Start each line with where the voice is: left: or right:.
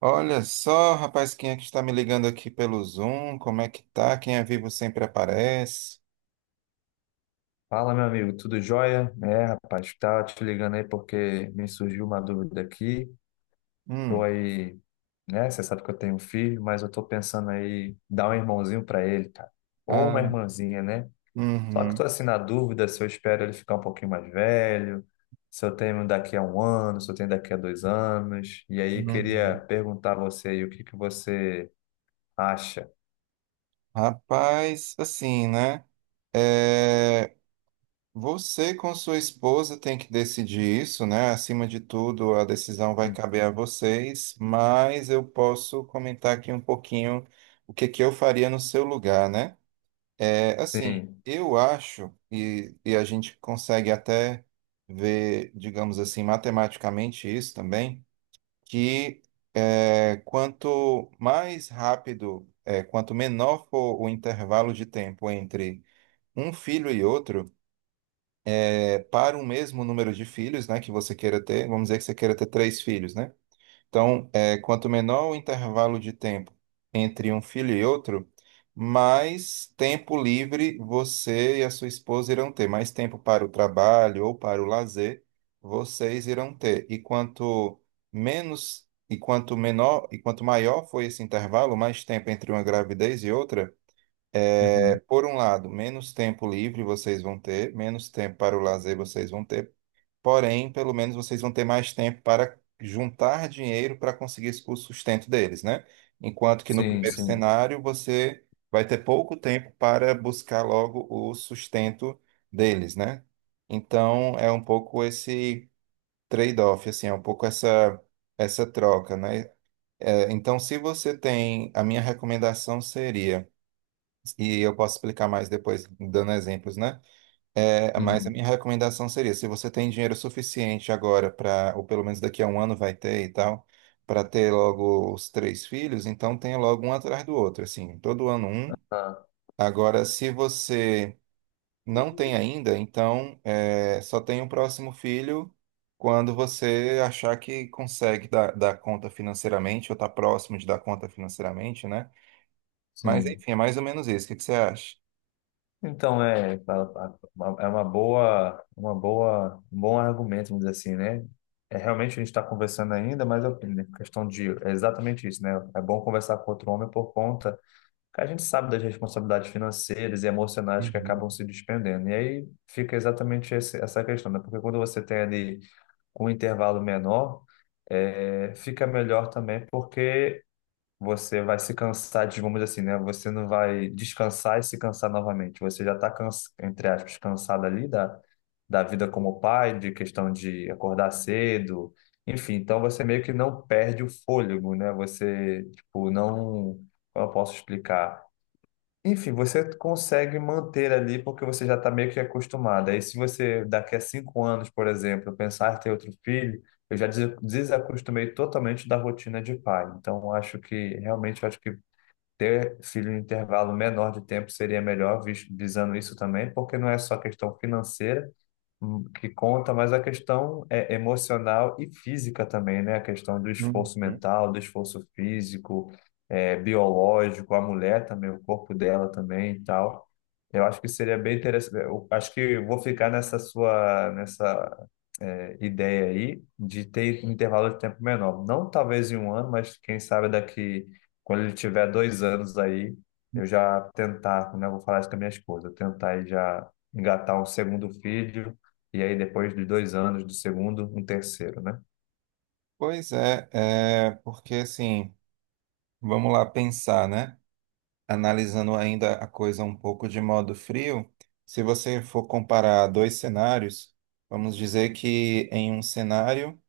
right: Olha só, rapaz, quem é que está me ligando aqui pelo Zoom? Como é que tá? Quem é vivo sempre aparece.
left: Fala, meu amigo, tudo jóia? É, rapaz, tá te ligando aí porque me surgiu uma dúvida aqui. Tô
right: Hum.
left: aí, né? Você sabe que eu tenho um filho, mas eu tô pensando aí em dar um irmãozinho pra ele, cara. Ou uma
right: Ah.
left: irmãzinha, né? Só que
right: Uhum.
left: tô assim na dúvida se eu espero ele ficar um pouquinho mais velho, se eu tenho daqui a um ano, se eu tenho daqui a 2 anos. E aí
right: Uhum.
left: queria perguntar a você aí o que que você acha.
right: Rapaz, assim, né? É, você com sua esposa tem que decidir isso, né? Acima de tudo, a decisão vai
left: Uhum.
right: caber a vocês, mas eu posso comentar aqui um pouquinho o que que eu faria no seu lugar, né? É, assim,
left: Sim.
right: eu acho, e a gente consegue até ver, digamos assim, matematicamente isso também, que é, quanto mais rápido, é, quanto menor for o intervalo de tempo entre um filho e outro, é, para o mesmo número de filhos, né, que você queira ter, vamos dizer que você queira ter três filhos, né? Então, é, quanto menor o intervalo de tempo entre um filho e outro, mais tempo livre você e a sua esposa irão ter, mais tempo para o trabalho ou para o lazer vocês irão ter. E quanto menos e quanto menor e quanto maior foi esse intervalo, mais tempo entre uma gravidez e outra, é,
left: Uhum.
right: por um lado, menos tempo livre vocês vão ter, menos tempo para o lazer vocês vão ter. Porém, pelo menos vocês vão ter mais tempo para juntar dinheiro para conseguir o sustento deles, né? Enquanto que no
left: Sim,
right: primeiro
left: sim.
right: cenário você vai ter pouco tempo para buscar logo o sustento deles, né? Então é um pouco esse trade-off, assim, é um pouco essa troca, né? É, então, se você tem, a minha recomendação seria, e eu posso explicar mais depois dando exemplos, né? É, mas a
left: Uhum.
right: minha recomendação seria, se você tem dinheiro suficiente agora para, ou pelo menos daqui a um ano vai ter e tal, para ter logo os três filhos, então tenha logo um atrás do outro, assim, todo ano um.
left: Ah,
right: Agora, se você não tem ainda, então é, só tem o próximo filho quando você achar que consegue dar conta financeiramente, ou tá próximo de dar conta financeiramente, né? Mas
left: sim.
right: enfim, é mais ou menos isso. O que que você acha?
left: Então, é, é uma boa, um bom argumento, vamos dizer assim, né? É, realmente a gente está conversando ainda, mas é questão de, é exatamente isso, né? É bom conversar com outro homem por conta que a gente sabe das responsabilidades financeiras e emocionais que
right: Uhum.
left: acabam se despendendo. E aí fica exatamente essa questão, né? Porque quando você tem ali com um intervalo menor, é, fica melhor também, porque você vai se cansar, vamos dizer assim, né? Você não vai descansar e se cansar novamente. Você já está, entre aspas, cansado ali da vida como pai, de questão de acordar cedo, enfim. Então você meio que não perde o fôlego, né? Você, tipo, não. Como eu posso explicar? Enfim, você consegue manter ali porque você já está meio que acostumado. Aí, se você daqui a 5 anos, por exemplo, pensar em ter outro filho, eu já desacostumei totalmente da rotina de pai. Então, acho que realmente acho que ter filho em intervalo menor de tempo seria melhor, visando isso também, porque não é só questão financeira, que conta, mas a questão é emocional e física também, né? A questão do esforço
right: Uhum.
left: mental, do esforço físico, é, biológico, a mulher também, o corpo dela também e tal. Eu acho que seria bem interessante. Eu acho que eu vou ficar nessa sua, nessa ideia aí de ter um intervalo de tempo menor. Não talvez em um ano, mas quem sabe daqui, quando ele tiver 2 anos aí, eu já tentar, né, eu vou falar isso com a minha esposa, eu tentar aí já engatar um segundo filho, e aí depois de 2 anos do segundo, um terceiro, né?
right: Pois é, é, porque assim. Vamos lá pensar, né? Analisando ainda a coisa um pouco de modo frio, se você for comparar dois cenários, vamos dizer que em um cenário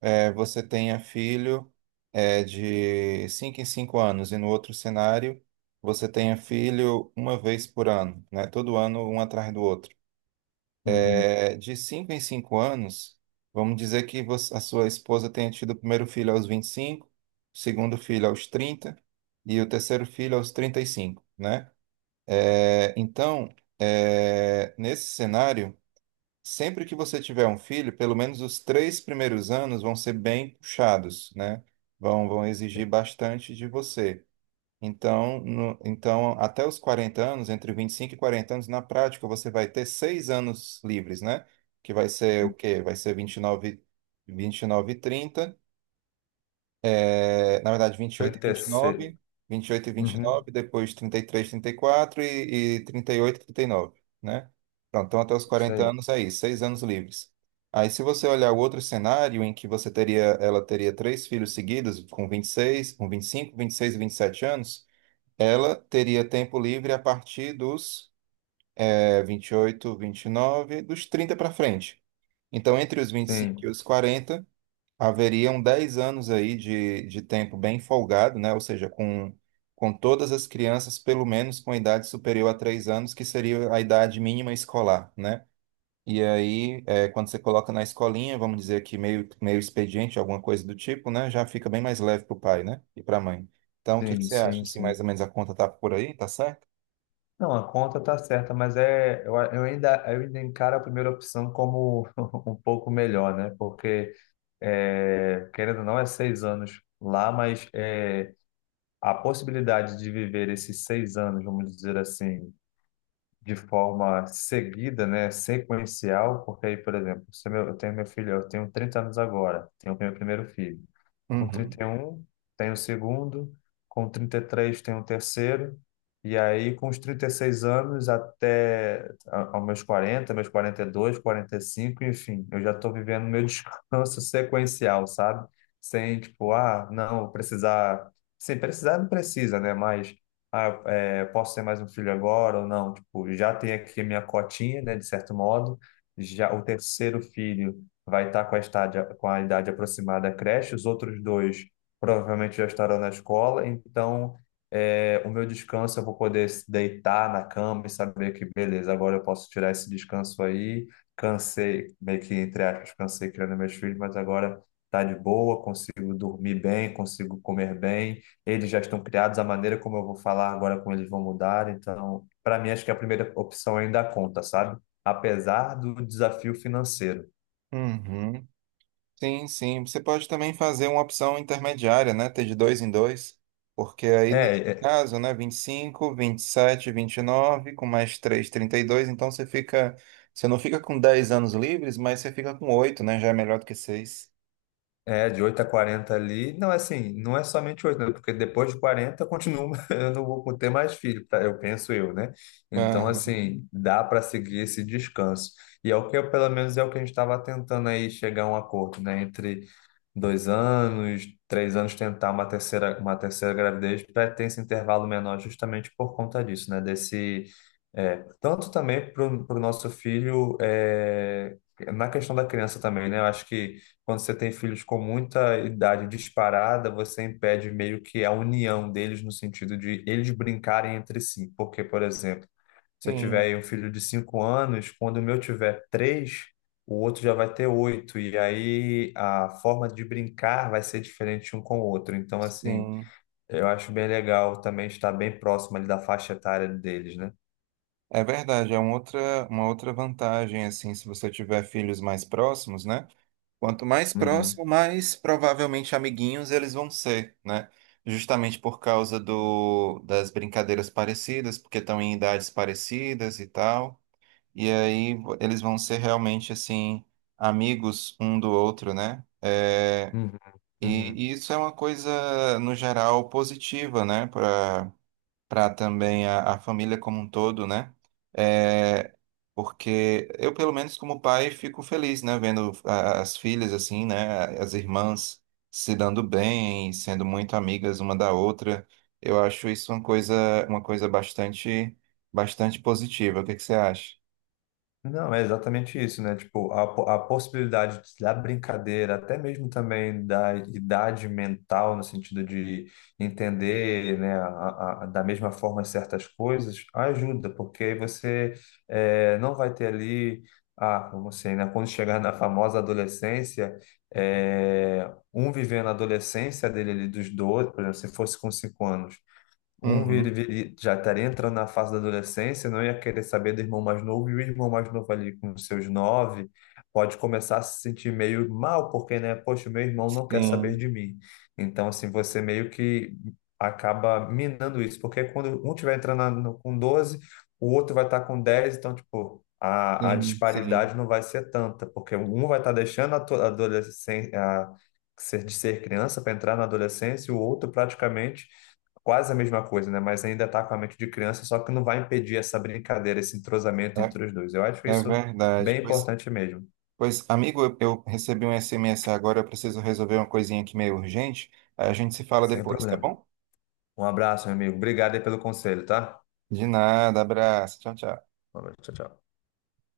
right: você tenha filho de 5 em 5 anos, e no outro cenário você tenha filho uma vez por ano, né? Todo ano, um atrás do outro.
left: Uhum.
right: É, de 5 em 5 anos, vamos dizer que você- a sua esposa tenha tido o primeiro filho aos 25, o segundo filho aos 30 e o terceiro filho aos 35, né? É, então, é, nesse cenário, sempre que você tiver um filho, pelo menos os três primeiros anos vão ser bem puxados, né? Vão exigir bastante de você. Então, então, até os 40 anos, entre 25 e 40 anos, na prática, você vai ter 6 anos livres, né? Que vai ser o quê? Vai ser vinte e nove, vinte e 30, é, na verdade, vinte e oito e vinte e
left: 36.
right: nove, vinte e oito e vinte e oito
left: Uhum,
right: nove, depois trinta e três, trinta e quatro e trinta e oito e trinta e nove, né? Pronto, então até os
left: isso
right: quarenta
left: aí.
right: anos é isso, 6 anos livres. Aí, se você olhar o outro cenário em que você teria, ela teria três filhos seguidos, com 25, 26 e 27 anos, ela teria tempo livre a partir dos é, 28, 29, dos 30 para frente. Então, entre os 25 e cinco e
left: Sim,
right: os 40, haveriam 10 anos aí de tempo bem folgado, né? Ou seja, com todas as crianças, pelo menos com idade superior a 3 anos, que seria a idade mínima escolar, né? E aí, é, quando você coloca na escolinha, vamos dizer aqui meio, meio expediente, alguma coisa do tipo, né? Já fica bem mais leve para o pai, né? E para a mãe. Então, o que que
left: sim,
right: você acha?
left: sim,
right: Se mais
left: sim.
right: ou menos a conta tá por aí, tá certo?
left: Não, a conta tá certa, mas é, eu ainda encaro a primeira opção como um pouco melhor, né? Porque, é, querendo ou não, é 6 anos lá, mas é, a possibilidade de viver esses 6 anos, vamos dizer assim, de forma seguida, né, sequencial, porque aí, por exemplo, se meu, eu tenho meu filho, eu tenho 30 anos agora, tenho meu primeiro filho. Com
right: Uhum.
left: 31, tenho o segundo, com 33, tenho o terceiro, e aí com os 36 anos até aos meus 40, meus 42, 45, enfim, eu já estou vivendo meu descanso sequencial, sabe? Sem, tipo, ah, não, vou precisar. Sim, precisar não precisa, né? Mas, ah, é, posso ter mais um filho agora ou não? Tipo, já tem aqui a minha cotinha, né, de certo modo. Já o terceiro filho vai estar com a estádia, com a idade aproximada à creche, os outros dois provavelmente já estarão na escola, então o meu descanso eu vou poder se deitar na cama e saber que, beleza, agora eu posso tirar esse descanso aí. Cansei, meio que entre aspas, cansei criando meus filhos, mas agora tá de boa, consigo dormir bem, consigo comer bem. Eles já estão criados, a maneira como eu vou falar agora, como eles vão mudar. Então, para mim, acho que a primeira opção ainda conta, sabe? Apesar do desafio financeiro.
right: Uhum. Sim, sim. Você pode também fazer uma opção intermediária, né? Ter de dois em dois. Porque aí, nesse
left: É, é.
right: caso, né? Vinte e cinco, vinte e sete, vinte e nove, com mais três, trinta e dois. Então você fica. Você não fica com 10 anos livres, mas você fica com oito, né? Já é melhor do que 6.
left: É, de 8 a 40 ali. Não, é assim, não é somente 8, né? Porque depois de 40 continua, eu não vou ter mais filho, tá? Eu penso eu, né? Então, assim, dá para seguir esse descanso. E é o que, eu, pelo menos, é o que a gente estava tentando aí chegar a um acordo, né? Entre 2 anos, 3 anos, tentar uma terceira gravidez, para ter esse intervalo menor justamente por conta disso, né? Desse, tanto também para o nosso filho, na questão da criança também, né? Eu acho que quando você tem filhos com muita idade disparada, você impede meio que a união deles no sentido de eles brincarem entre si. Porque, por exemplo, se eu tiver
right: Sim,
left: aí um filho de 5 anos, quando o meu tiver 3, o outro já vai ter 8 e aí a forma de brincar vai ser diferente um com o outro. Então, assim,
right: sim.
left: eu acho bem legal também estar bem próximo ali da faixa etária deles, né?
right: É verdade. É uma outra vantagem, assim, se você tiver filhos mais próximos, né? Quanto mais
left: Uhum,
right: próximo, mais provavelmente amiguinhos eles vão ser, né? Justamente por causa do, das brincadeiras parecidas, porque estão em idades parecidas e tal. E aí eles vão ser realmente, assim, amigos um do outro, né? É,
left: uhum, uhum.
right: e isso é uma coisa, no geral, positiva, né? Para também a família como um todo, né? É, porque eu, pelo menos como pai, fico feliz, né? Vendo as filhas assim, né? As irmãs se dando bem, sendo muito amigas uma da outra. Eu acho isso uma coisa bastante, bastante positiva. O que que você acha?
left: Não, é exatamente isso, né? Tipo, a possibilidade da brincadeira, até mesmo também da idade mental, no sentido de entender, né, da mesma forma certas coisas, ajuda, porque aí você não vai ter ali, ah, como assim, né? Quando chegar na famosa adolescência, um vivendo a adolescência dele ali dos 12, por exemplo, se fosse com 5 anos. Um
right: Uhum.
left: já estaria entrando na fase da adolescência, não ia querer saber do irmão mais novo, e o irmão mais novo ali com os seus 9 pode começar a se sentir meio mal, porque, né, poxa, o meu irmão não quer saber
right: Sim,
left: de mim. Então, assim, você meio que acaba minando isso, porque quando um tiver entrando com 12, o outro vai estar com 10, então, tipo, a
right: sim, sim.
left: disparidade não vai ser tanta, porque um vai estar deixando a adolescência, de ser criança para entrar na adolescência, e o outro praticamente quase a mesma coisa, né? Mas ainda está com a mente de criança, só que não vai impedir essa brincadeira, esse entrosamento
right: É,
left: entre os dois. Eu acho
right: é
left: isso
right: verdade.
left: bem
right: Pois,
left: importante mesmo.
right: pois, amigo, eu recebi um SMS agora, eu preciso resolver uma coisinha aqui meio urgente. A gente se fala
left: Sem
right: depois, tá
left: problema.
right: bom?
left: Um abraço, meu amigo. Obrigado aí pelo conselho, tá?
right: De nada, abraço. Tchau, tchau.
left: Um abraço. Tchau, tchau.